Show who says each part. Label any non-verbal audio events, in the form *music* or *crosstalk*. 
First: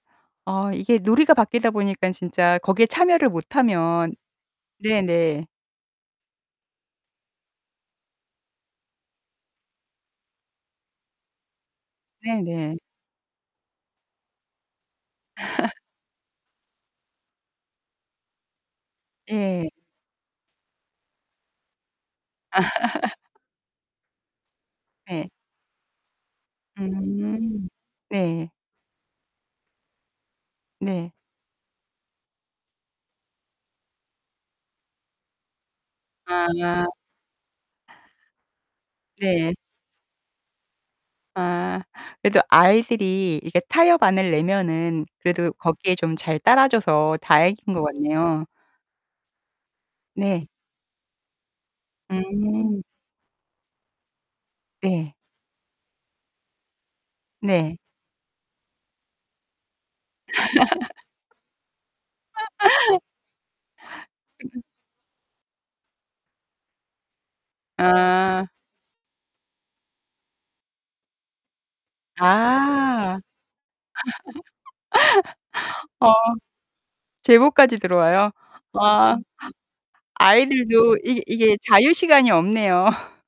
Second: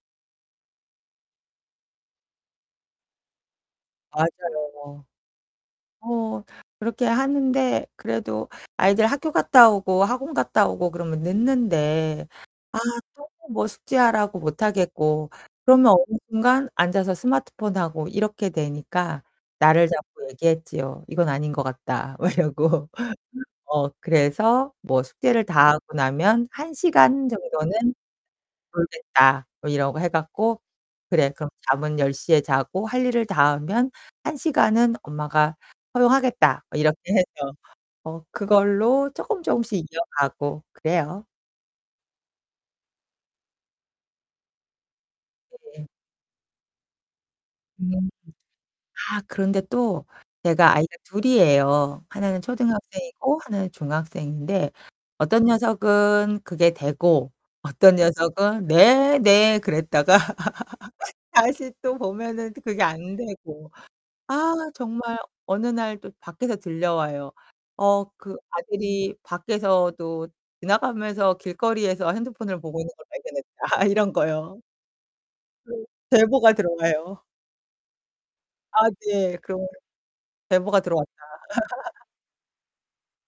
Speaker 1: 아. 이게 놀이가 바뀌다 보니까 진짜 거기에 참여를 못하면
Speaker 2: 맞아요.
Speaker 1: 네네.
Speaker 2: 어 그렇게 하는데 그래도 아이들 학교 갔다 오고 학원 갔다 오고 그러면 늦는데
Speaker 1: 네네.
Speaker 2: 아 또 뭐 숙제하라고 못하겠고.
Speaker 1: *laughs*
Speaker 2: 그러면 어느 순간 앉아서 스마트폰하고 이렇게 되니까
Speaker 1: 예.
Speaker 2: 날을 잡고 얘기했지요. "이건 아닌 것 같다." 막 이러고.
Speaker 1: *laughs*
Speaker 2: 어 그래서 뭐
Speaker 1: 네.
Speaker 2: "숙제를 다하고 나면 1 시간
Speaker 1: 음.
Speaker 2: 정도는
Speaker 1: 네.
Speaker 2: 놀겠다." 뭐 이러고 해 갖고.
Speaker 1: 네.
Speaker 2: "그래, 그럼 잠은 10 시에 자고 할 일을 다 하면 1 시간은 엄마가 허용하겠다." 뭐
Speaker 1: 아.
Speaker 2: 이렇게 해서. 어 그걸로 조금
Speaker 1: 네.
Speaker 2: 조금씩 이어가고 그래요.
Speaker 1: 아. 그래도 아이들이 이렇게 타협안을 내면은 그래도
Speaker 2: 네.
Speaker 1: 거기에 좀 잘 따라줘서 다행인 거
Speaker 2: 음.
Speaker 1: 같네요.
Speaker 2: 아 그런데 또
Speaker 1: 네.
Speaker 2: 제가 아이가 둘이에요. 하나는
Speaker 1: 음.
Speaker 2: 초등학생이고 하나는 중학생인데
Speaker 1: 네.
Speaker 2: 어떤 녀석은 그게 되고
Speaker 1: 네.
Speaker 2: 어떤 녀석은 "네 네." 그랬다가 *laughs*
Speaker 1: *laughs*
Speaker 2: 다시 또 보면은 그게 또
Speaker 1: *laughs*
Speaker 2: 안 되고. 아
Speaker 1: *unintelligible*
Speaker 2: 정말 어느 날 또 밖에서 들려와요. 어 그
Speaker 1: 아.
Speaker 2: 아들이 밖에서도 지나가면서 길거리에서 핸드폰을 보고 있는 걸
Speaker 1: 아.
Speaker 2: 발견했다. 이런 거요.
Speaker 1: *laughs* 어.
Speaker 2: 제보가 들어가요.
Speaker 1: 제보까지 들어와요?
Speaker 2: 아
Speaker 1: 와.
Speaker 2: 네. 그런 제보가
Speaker 1: 아이들도
Speaker 2: 들어왔다.
Speaker 1: 이 이게 자유
Speaker 2: *laughs*
Speaker 1: 시간이 없네요.